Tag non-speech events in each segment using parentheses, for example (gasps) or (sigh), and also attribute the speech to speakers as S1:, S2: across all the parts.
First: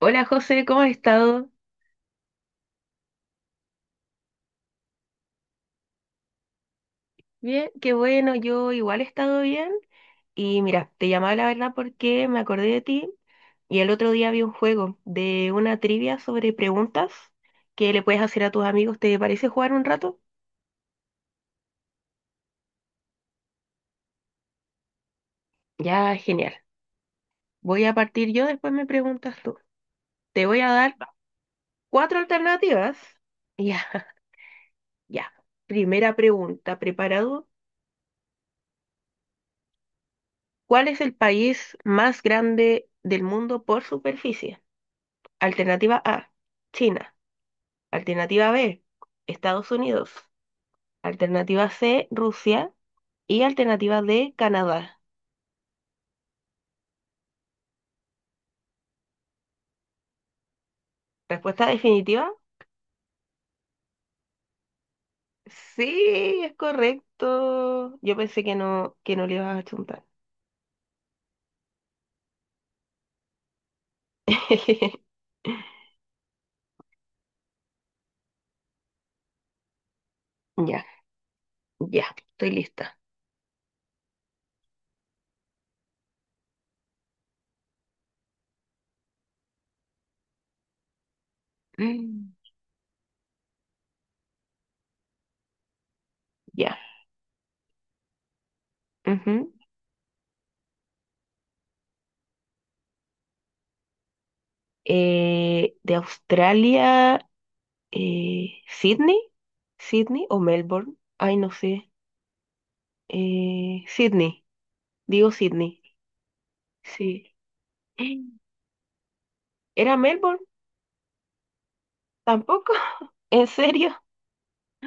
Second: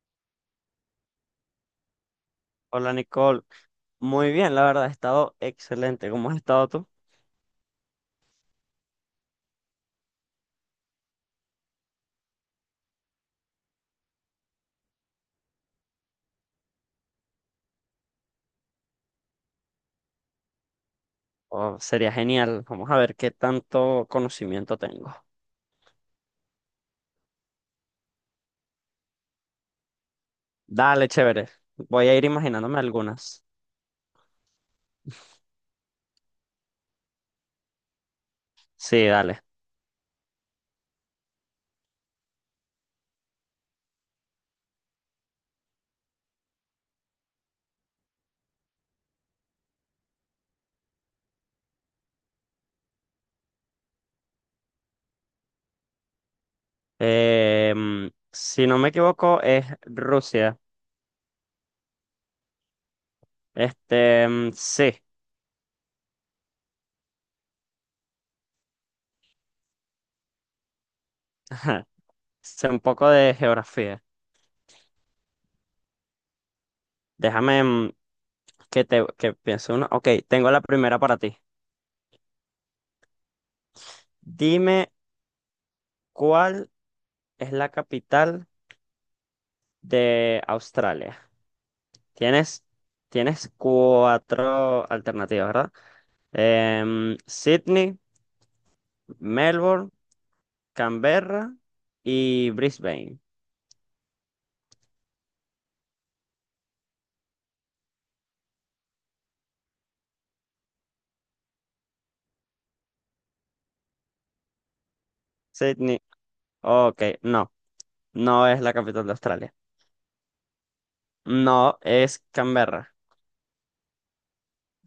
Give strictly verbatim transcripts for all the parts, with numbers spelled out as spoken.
S1: Hola José, ¿cómo has estado?
S2: Hola Nicole, muy bien, la verdad, ha estado excelente. ¿Cómo has estado tú?
S1: Bien, qué bueno, yo igual he estado bien. Y mira, te llamaba la verdad porque me acordé de ti y el otro día vi un juego de una trivia sobre preguntas que le puedes hacer a tus amigos. ¿Te parece jugar un rato?
S2: Oh, sería genial. Vamos a ver qué tanto conocimiento tengo.
S1: Ya, genial. Voy a partir yo, después me preguntas tú. Te voy a dar
S2: Dale, chévere. Voy a
S1: cuatro
S2: ir imaginándome
S1: alternativas.
S2: algunas.
S1: Ya, (laughs) ya. Primera pregunta, ¿preparado?
S2: Sí, dale.
S1: ¿Cuál es el país más grande del mundo por superficie? Alternativa A, China. Alternativa B, Estados Unidos. Alternativa C, Rusia. Y alternativa D, Canadá.
S2: Eh, mm, si no me equivoco, es Rusia.
S1: ¿Respuesta definitiva?
S2: Este, mm, sí.
S1: Sí, es correcto. Yo pensé que no, que no le ibas a chuntar.
S2: (laughs) Ajá. Sé un poco de geografía.
S1: (laughs)
S2: Déjame mm, que te que piense uno. Ok, tengo la
S1: Ya,
S2: primera para ti.
S1: ya, estoy lista.
S2: Dime cuál es la capital de Australia.
S1: Mm,
S2: Tienes, tienes cuatro alternativas, ¿verdad?
S1: ya,
S2: Em, Sydney,
S1: ujú.
S2: Melbourne, Canberra y Brisbane.
S1: Eh, de Australia, eh, Sydney, Sydney o Melbourne. Ay, no sé. Eh, Sydney, digo Sydney.
S2: Sydney, ok,
S1: Sí.
S2: no, no
S1: (gasps)
S2: es la capital de Australia.
S1: ¿Era Melbourne?
S2: No es
S1: ¿Tampoco?
S2: Canberra.
S1: (laughs) ¿En serio?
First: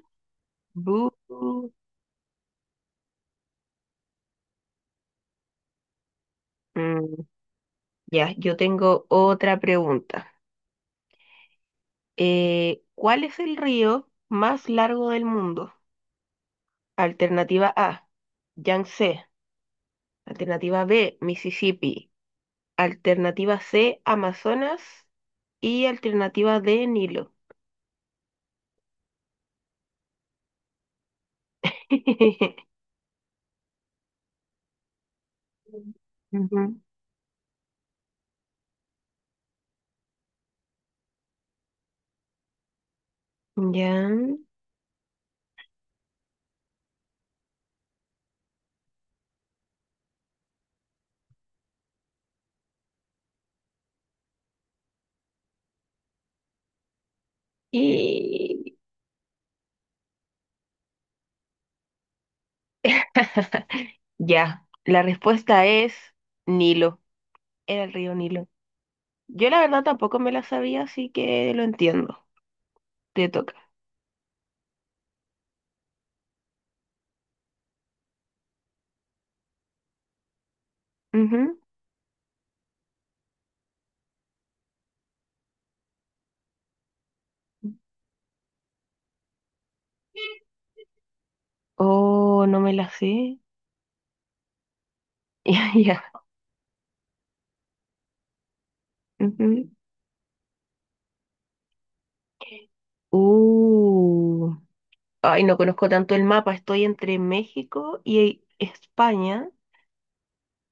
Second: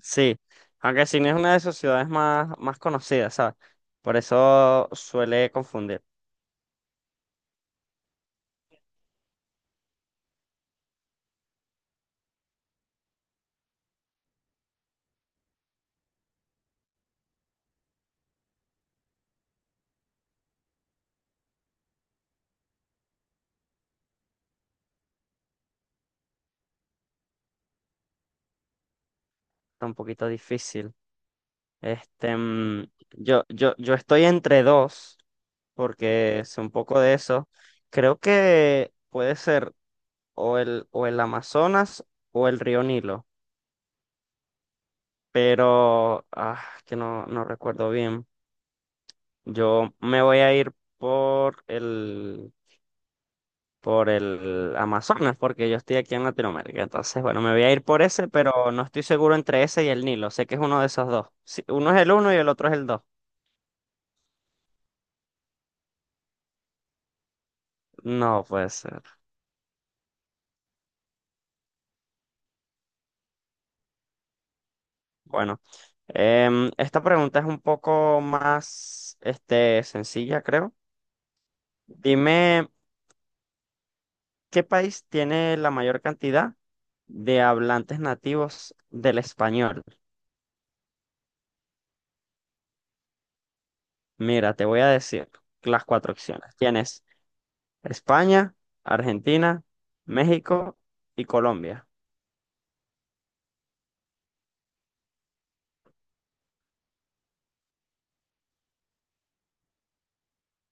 S2: Sí, aunque
S1: Bu.
S2: Sydney es una de sus ciudades más, más conocidas, ¿sabes? Por eso suele confundir.
S1: Mm, ya, yo tengo otra pregunta. Eh, ¿cuál es el río más largo del mundo? Alternativa A, Yangtze. Alternativa B, Mississippi. Alternativa C, Amazonas. Y alternativa D, Nilo.
S2: Está un poquito difícil. Este,
S1: (laughs)
S2: mm, yo, yo, yo estoy entre dos, porque es un
S1: Ujú.
S2: poco de eso. Creo que puede ser o el, o el Amazonas o el río Nilo,
S1: Ya.
S2: pero ah, que no, no recuerdo bien. Yo me voy a ir por el, por el Amazonas, porque yo estoy aquí en Latinoamérica. Entonces, bueno, me voy a ir por ese, pero
S1: Y
S2: no estoy seguro entre ese y el Nilo. Sé que es uno de esos dos. Sí, uno es el uno y el otro es el dos.
S1: ya, la respuesta es Nilo. Era el río
S2: No
S1: Nilo.
S2: puede ser.
S1: Yo la verdad tampoco me la sabía, así que lo entiendo. Te toca.
S2: Bueno, em, esta pregunta es un poco más, este, sencilla, creo.
S1: Ujú.
S2: Dime, ¿qué país tiene la mayor cantidad de hablantes nativos del español?
S1: Oh, no me la sé. (laughs)
S2: Mira, te voy a decir
S1: Ya,
S2: las
S1: ya.
S2: cuatro opciones. Tienes España, Argentina,
S1: Ujú.
S2: México y Colombia.
S1: Uh. Ay, no conozco tanto el mapa. Estoy entre México y España,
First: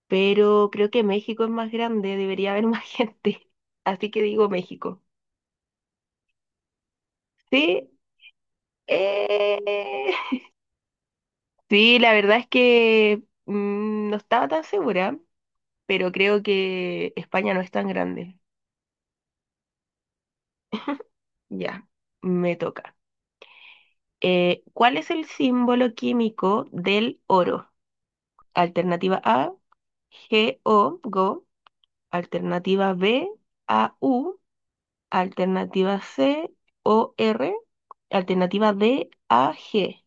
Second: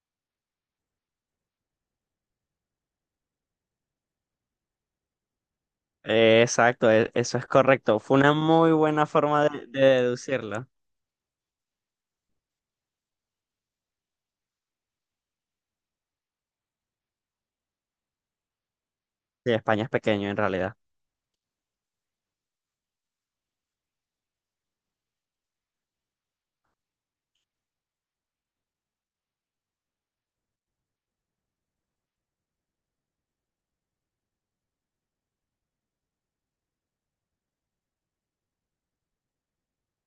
S1: pero creo que México es más grande, debería haber (laughs) más gente. Así que digo México.
S2: Eh, exacto, e- eso es
S1: Sí,
S2: correcto. Fue una muy buena forma de, de
S1: eh,
S2: deducirlo.
S1: sí, la verdad es que mm, no estaba tan segura, pero creo que España no es tan grande.
S2: Sí, España es pequeño en realidad.
S1: Ya, me toca. Eh, ¿cuál es el símbolo químico del oro? Alternativa A, G O Go. Alternativa B, A U. Alternativa C, O R. Alternativa D, A G.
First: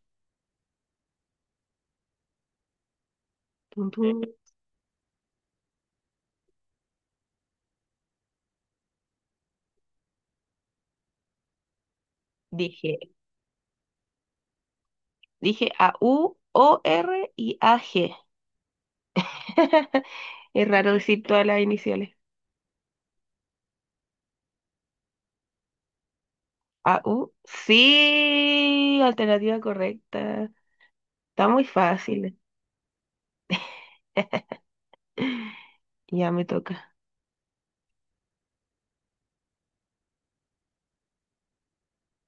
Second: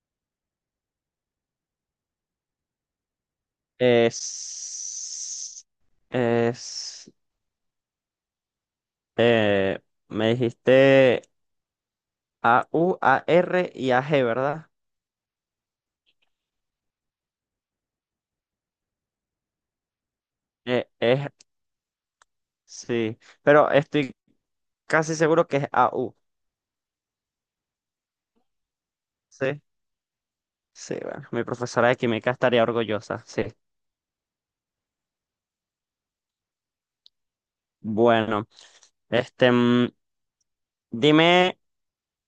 S1: Tun, tun.
S2: Es, es Eh, Me dijiste A,
S1: Dije,
S2: U, A, R y A, G, ¿verdad?
S1: dije A U, O R y A G. (laughs) Es
S2: Eh,
S1: raro decir
S2: es,
S1: todas las iniciales.
S2: sí, pero estoy casi seguro que es A, U.
S1: A U, sí, alternativa
S2: Sí,
S1: correcta.
S2: sí, bueno, mi
S1: Está muy
S2: profesora de química
S1: fácil.
S2: estaría orgullosa, sí.
S1: (laughs) Ya me toca.
S2: Bueno, este, mm, dime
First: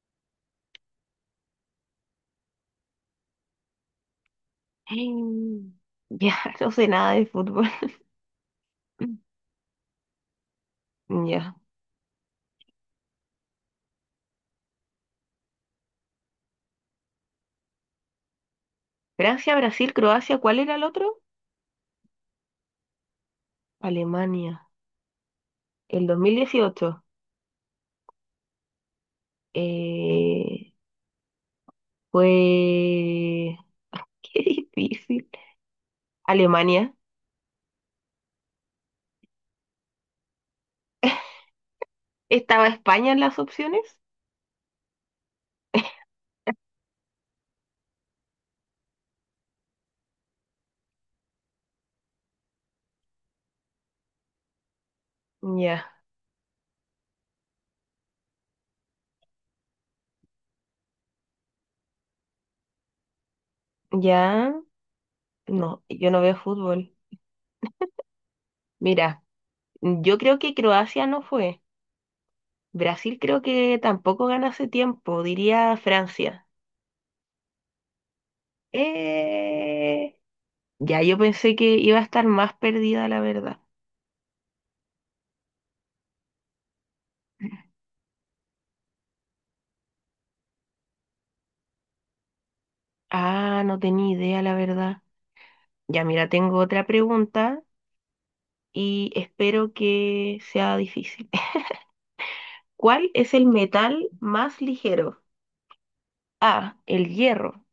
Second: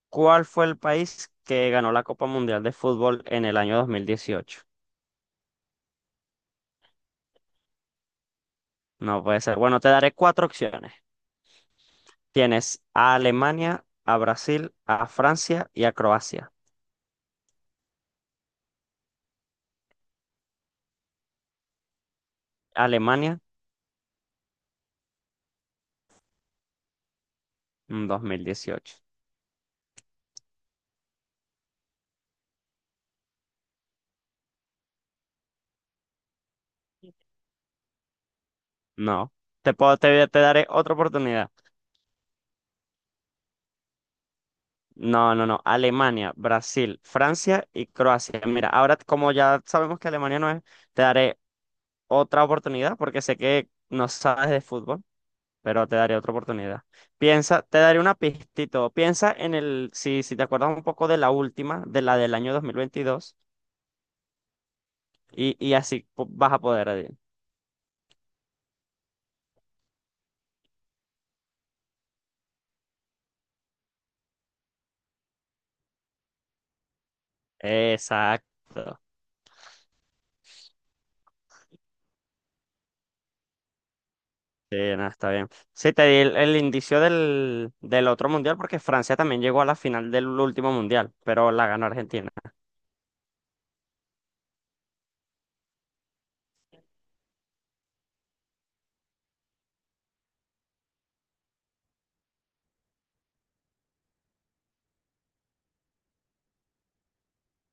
S2: cuál fue el país que ganó la Copa Mundial de Fútbol en el año dos mil dieciocho.
S1: Mm, ya, (laughs) no sé nada de fútbol.
S2: No puede
S1: (laughs)
S2: ser. Bueno, te daré cuatro opciones.
S1: Ya.
S2: Tienes a Alemania, a Brasil, a Francia y a Croacia.
S1: Francia, Brasil, Croacia, ¿cuál era el otro?
S2: Alemania,
S1: Alemania. El dos mil dieciocho.
S2: mm, dos mil dieciocho.
S1: Eh, Fue... (laughs) Qué difícil. Alemania.
S2: No. Te puedo, te, te daré otra oportunidad.
S1: ¿Estaba España en las opciones?
S2: No, no, no. Alemania, Brasil, Francia y Croacia. Mira, ahora como ya sabemos que Alemania no es, te daré otra oportunidad porque sé que no sabes de fútbol, pero
S1: Ya.
S2: te daré otra oportunidad. Piensa, te daré una pistito. Piensa en el, si, si te acuerdas un poco de la última, de la del año dos mil veintidós,
S1: Ya.
S2: y, y
S1: No,
S2: así
S1: yo no
S2: po-
S1: veo
S2: vas a poder
S1: fútbol.
S2: adivinar.
S1: Mira, yo creo que Croacia no fue. Brasil creo que tampoco gana hace tiempo, diría Francia.
S2: Exacto.
S1: Eh, Ya, yo pensé que iba a estar más perdida, la verdad.
S2: Sí, nada, está bien. Sí, te di el, el indicio del, del otro mundial porque Francia también llegó a la final del último mundial, pero la ganó Argentina.
S1: Ah, no tenía idea, la verdad. Ya, mira, tengo otra pregunta y espero que sea difícil. (laughs) ¿Cuál es el metal más ligero? A, el hierro,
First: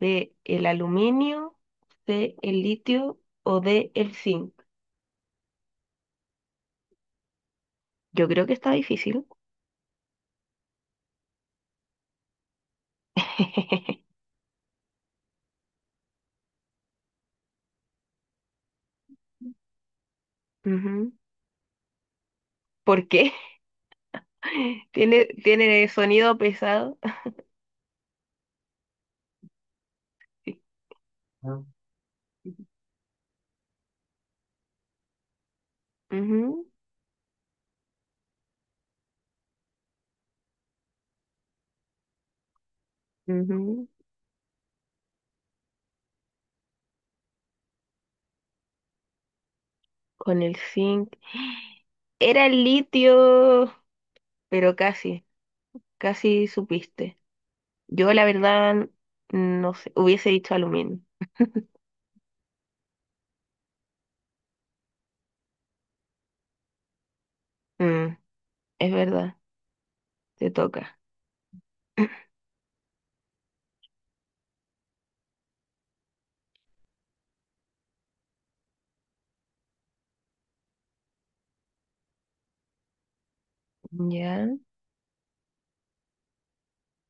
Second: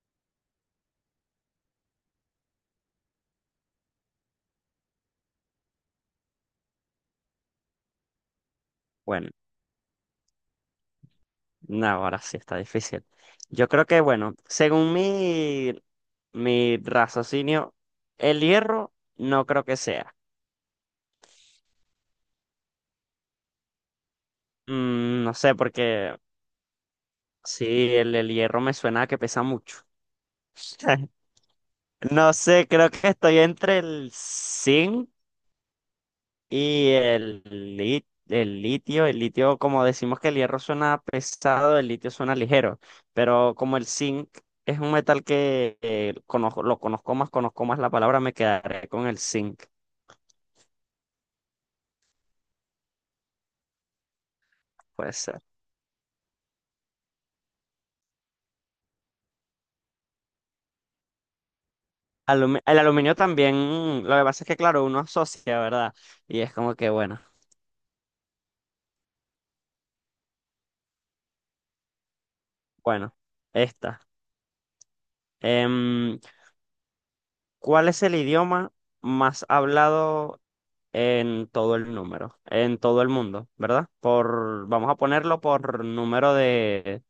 S1: B, el aluminio, C, el litio o D, el zinc. Yo creo que está difícil.
S2: Bueno, no, ahora sí está difícil. Yo creo
S1: (laughs)
S2: que, bueno, según mi, mi raciocinio, el hierro no creo que sea.
S1: Ujú. ¿Por qué? (laughs)
S2: Mm,
S1: ¿Tiene,
S2: no sé,
S1: tiene
S2: porque
S1: sonido pesado?
S2: sí, el, el hierro me suena a que pesa mucho.
S1: (laughs)
S2: (laughs)
S1: Ah.
S2: No sé, creo que estoy entre el
S1: Ujú,
S2: y el, li- el litio, el litio, como decimos que el hierro suena pesado, el litio suena ligero, pero como el
S1: ujú.
S2: zinc es un metal que eh, conozco, lo conozco más, conozco más la palabra, me quedaré con el zinc,
S1: Con el zinc. Era el litio, pero
S2: puede
S1: casi,
S2: ser.
S1: casi supiste. Yo la verdad, no sé, hubiese dicho aluminio.
S2: Alumi- el aluminio también, lo que pasa es que, claro, uno asocia, ¿verdad? Y es como que, bueno,
S1: Mm, es verdad, te toca. (laughs)
S2: bueno, esta. Em, ¿cuál es el idioma más hablado en todo el número, en todo el mundo, ¿verdad?
S1: Ya,
S2: Por, vamos a ponerlo por número de,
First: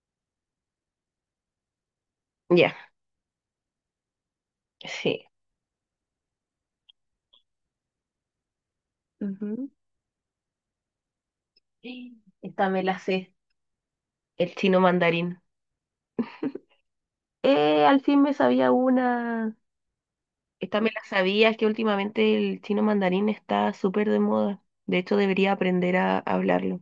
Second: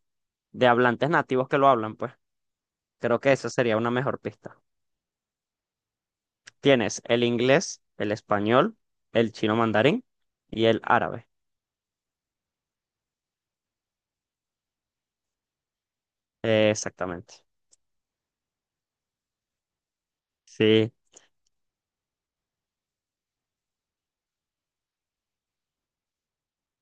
S2: de hablantes nativos que lo hablan, pues.
S1: ya,
S2: Creo que esa sería una mejor pista.
S1: sí.
S2: Tienes el inglés, el español, el chino
S1: Ujú.
S2: mandarín y el árabe.
S1: Esta me la sé, el chino mandarín.
S2: Eh, exactamente.
S1: Eh, al fin me sabía una. Esta me
S2: Sí,
S1: la sabía, es que últimamente el chino mandarín está súper de moda. De hecho, debería aprender a hablarlo,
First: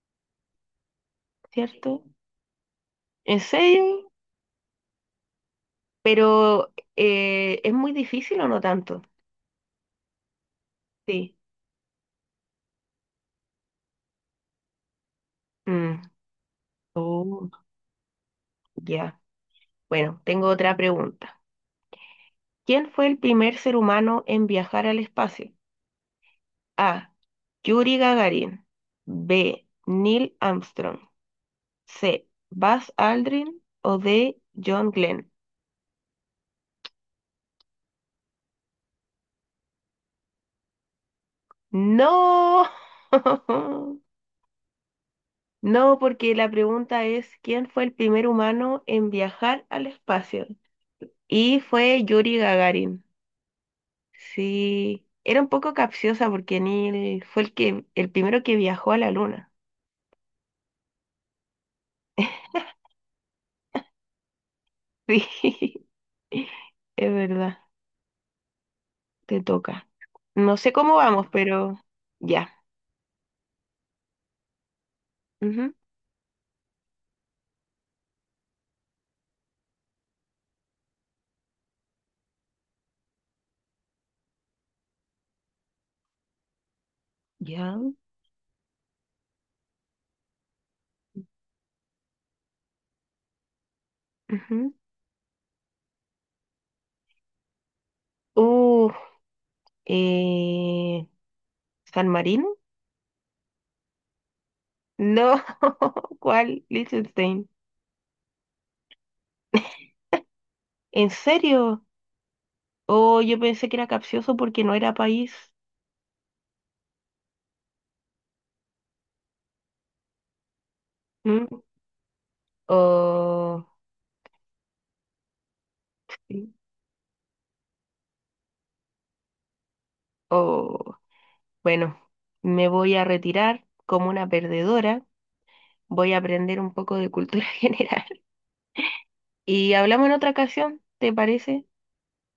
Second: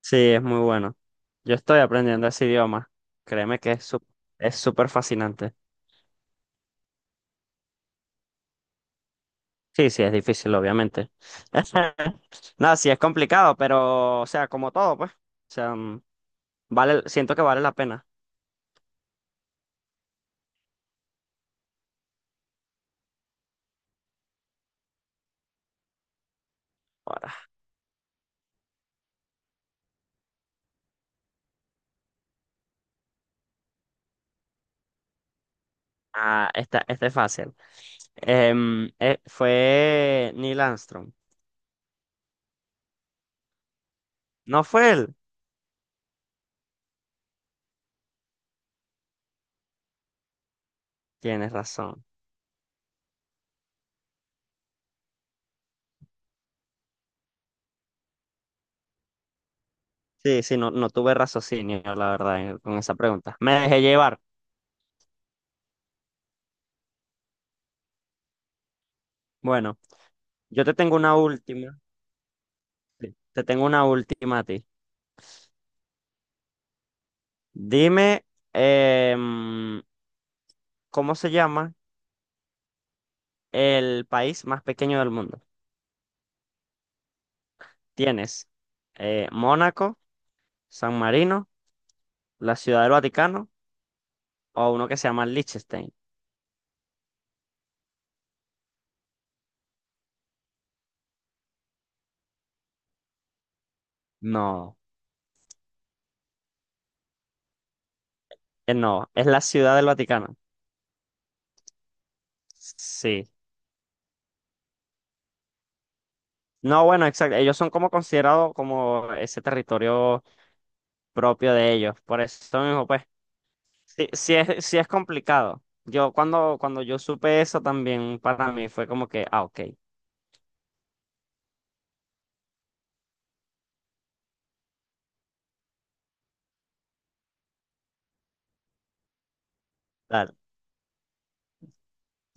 S2: sí, es muy bueno. Yo estoy
S1: ¿cierto?
S2: aprendiendo ese idioma.
S1: ¿En
S2: Créeme que es sup-
S1: serio?
S2: es súper fascinante.
S1: Pero eh, ¿es muy difícil o no tanto?
S2: Sí, sí, es difícil, obviamente.
S1: Sí.
S2: (laughs) Nada, sí, es complicado, pero, o sea, como todo, pues. O sea,
S1: Mm.
S2: vale, siento que
S1: Oh,
S2: vale la pena.
S1: ya. Bueno, tengo otra pregunta. ¿Quién fue el primer ser humano en viajar al espacio? A,
S2: Ahora,
S1: Yuri Gagarin. B, Neil Armstrong. C, Buzz Aldrin. O D, John Glenn.
S2: ah, esta, esta es fácil. Em, eh, fue Neil Armstrong.
S1: No. (laughs)
S2: No fue él.
S1: No, porque la pregunta es ¿quién fue el primer humano en viajar al espacio?
S2: Tienes
S1: Y fue
S2: razón.
S1: Yuri Gagarin. Sí, era un poco capciosa porque Neil fue el que, el primero que viajó a la luna. (laughs)
S2: Sí, sí, no, no tuve raciocinio, la verdad, en- con esa pregunta. Me dejé llevar.
S1: Sí, es verdad, te
S2: Bueno,
S1: toca. No
S2: yo
S1: sé
S2: te tengo
S1: cómo
S2: una
S1: vamos, pero
S2: última.
S1: ya.
S2: Te tengo una última a ti.
S1: Ujú,
S2: Dime, em, ¿cómo se llama el país más pequeño del mundo?
S1: ya,
S2: Tienes eh, Mónaco, San Marino, la Ciudad del Vaticano o
S1: ujú.
S2: uno que se llama Liechtenstein.
S1: Uh, eh, ¿San Marino?
S2: No,
S1: No, (laughs) ¿cuál? Liechtenstein.
S2: eh, no, es la Ciudad del Vaticano.
S1: ¿En serio? Oh,
S2: Sí.
S1: yo pensé que era capcioso porque no era país.
S2: No, bueno, exacto. Ellos son como considerados como ese territorio
S1: Mm,
S2: propio de ellos. Por eso mismo, pues,
S1: oh,
S2: sí, sí es, sí es complicado. Yo
S1: sí,
S2: cuando, cuando yo supe eso también para mí fue como que, ah, ok,
S1: oh. Bueno, me voy a retirar como una perdedora, voy a aprender un poco de cultura (laughs) general. Y hablamos en otra
S2: dale,
S1: ocasión, ¿te parece?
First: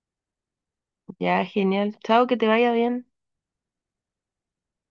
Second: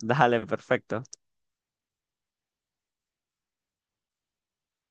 S2: (laughs) dale, perfecto.
S1: Ya, genial. Chao, que te vaya bien.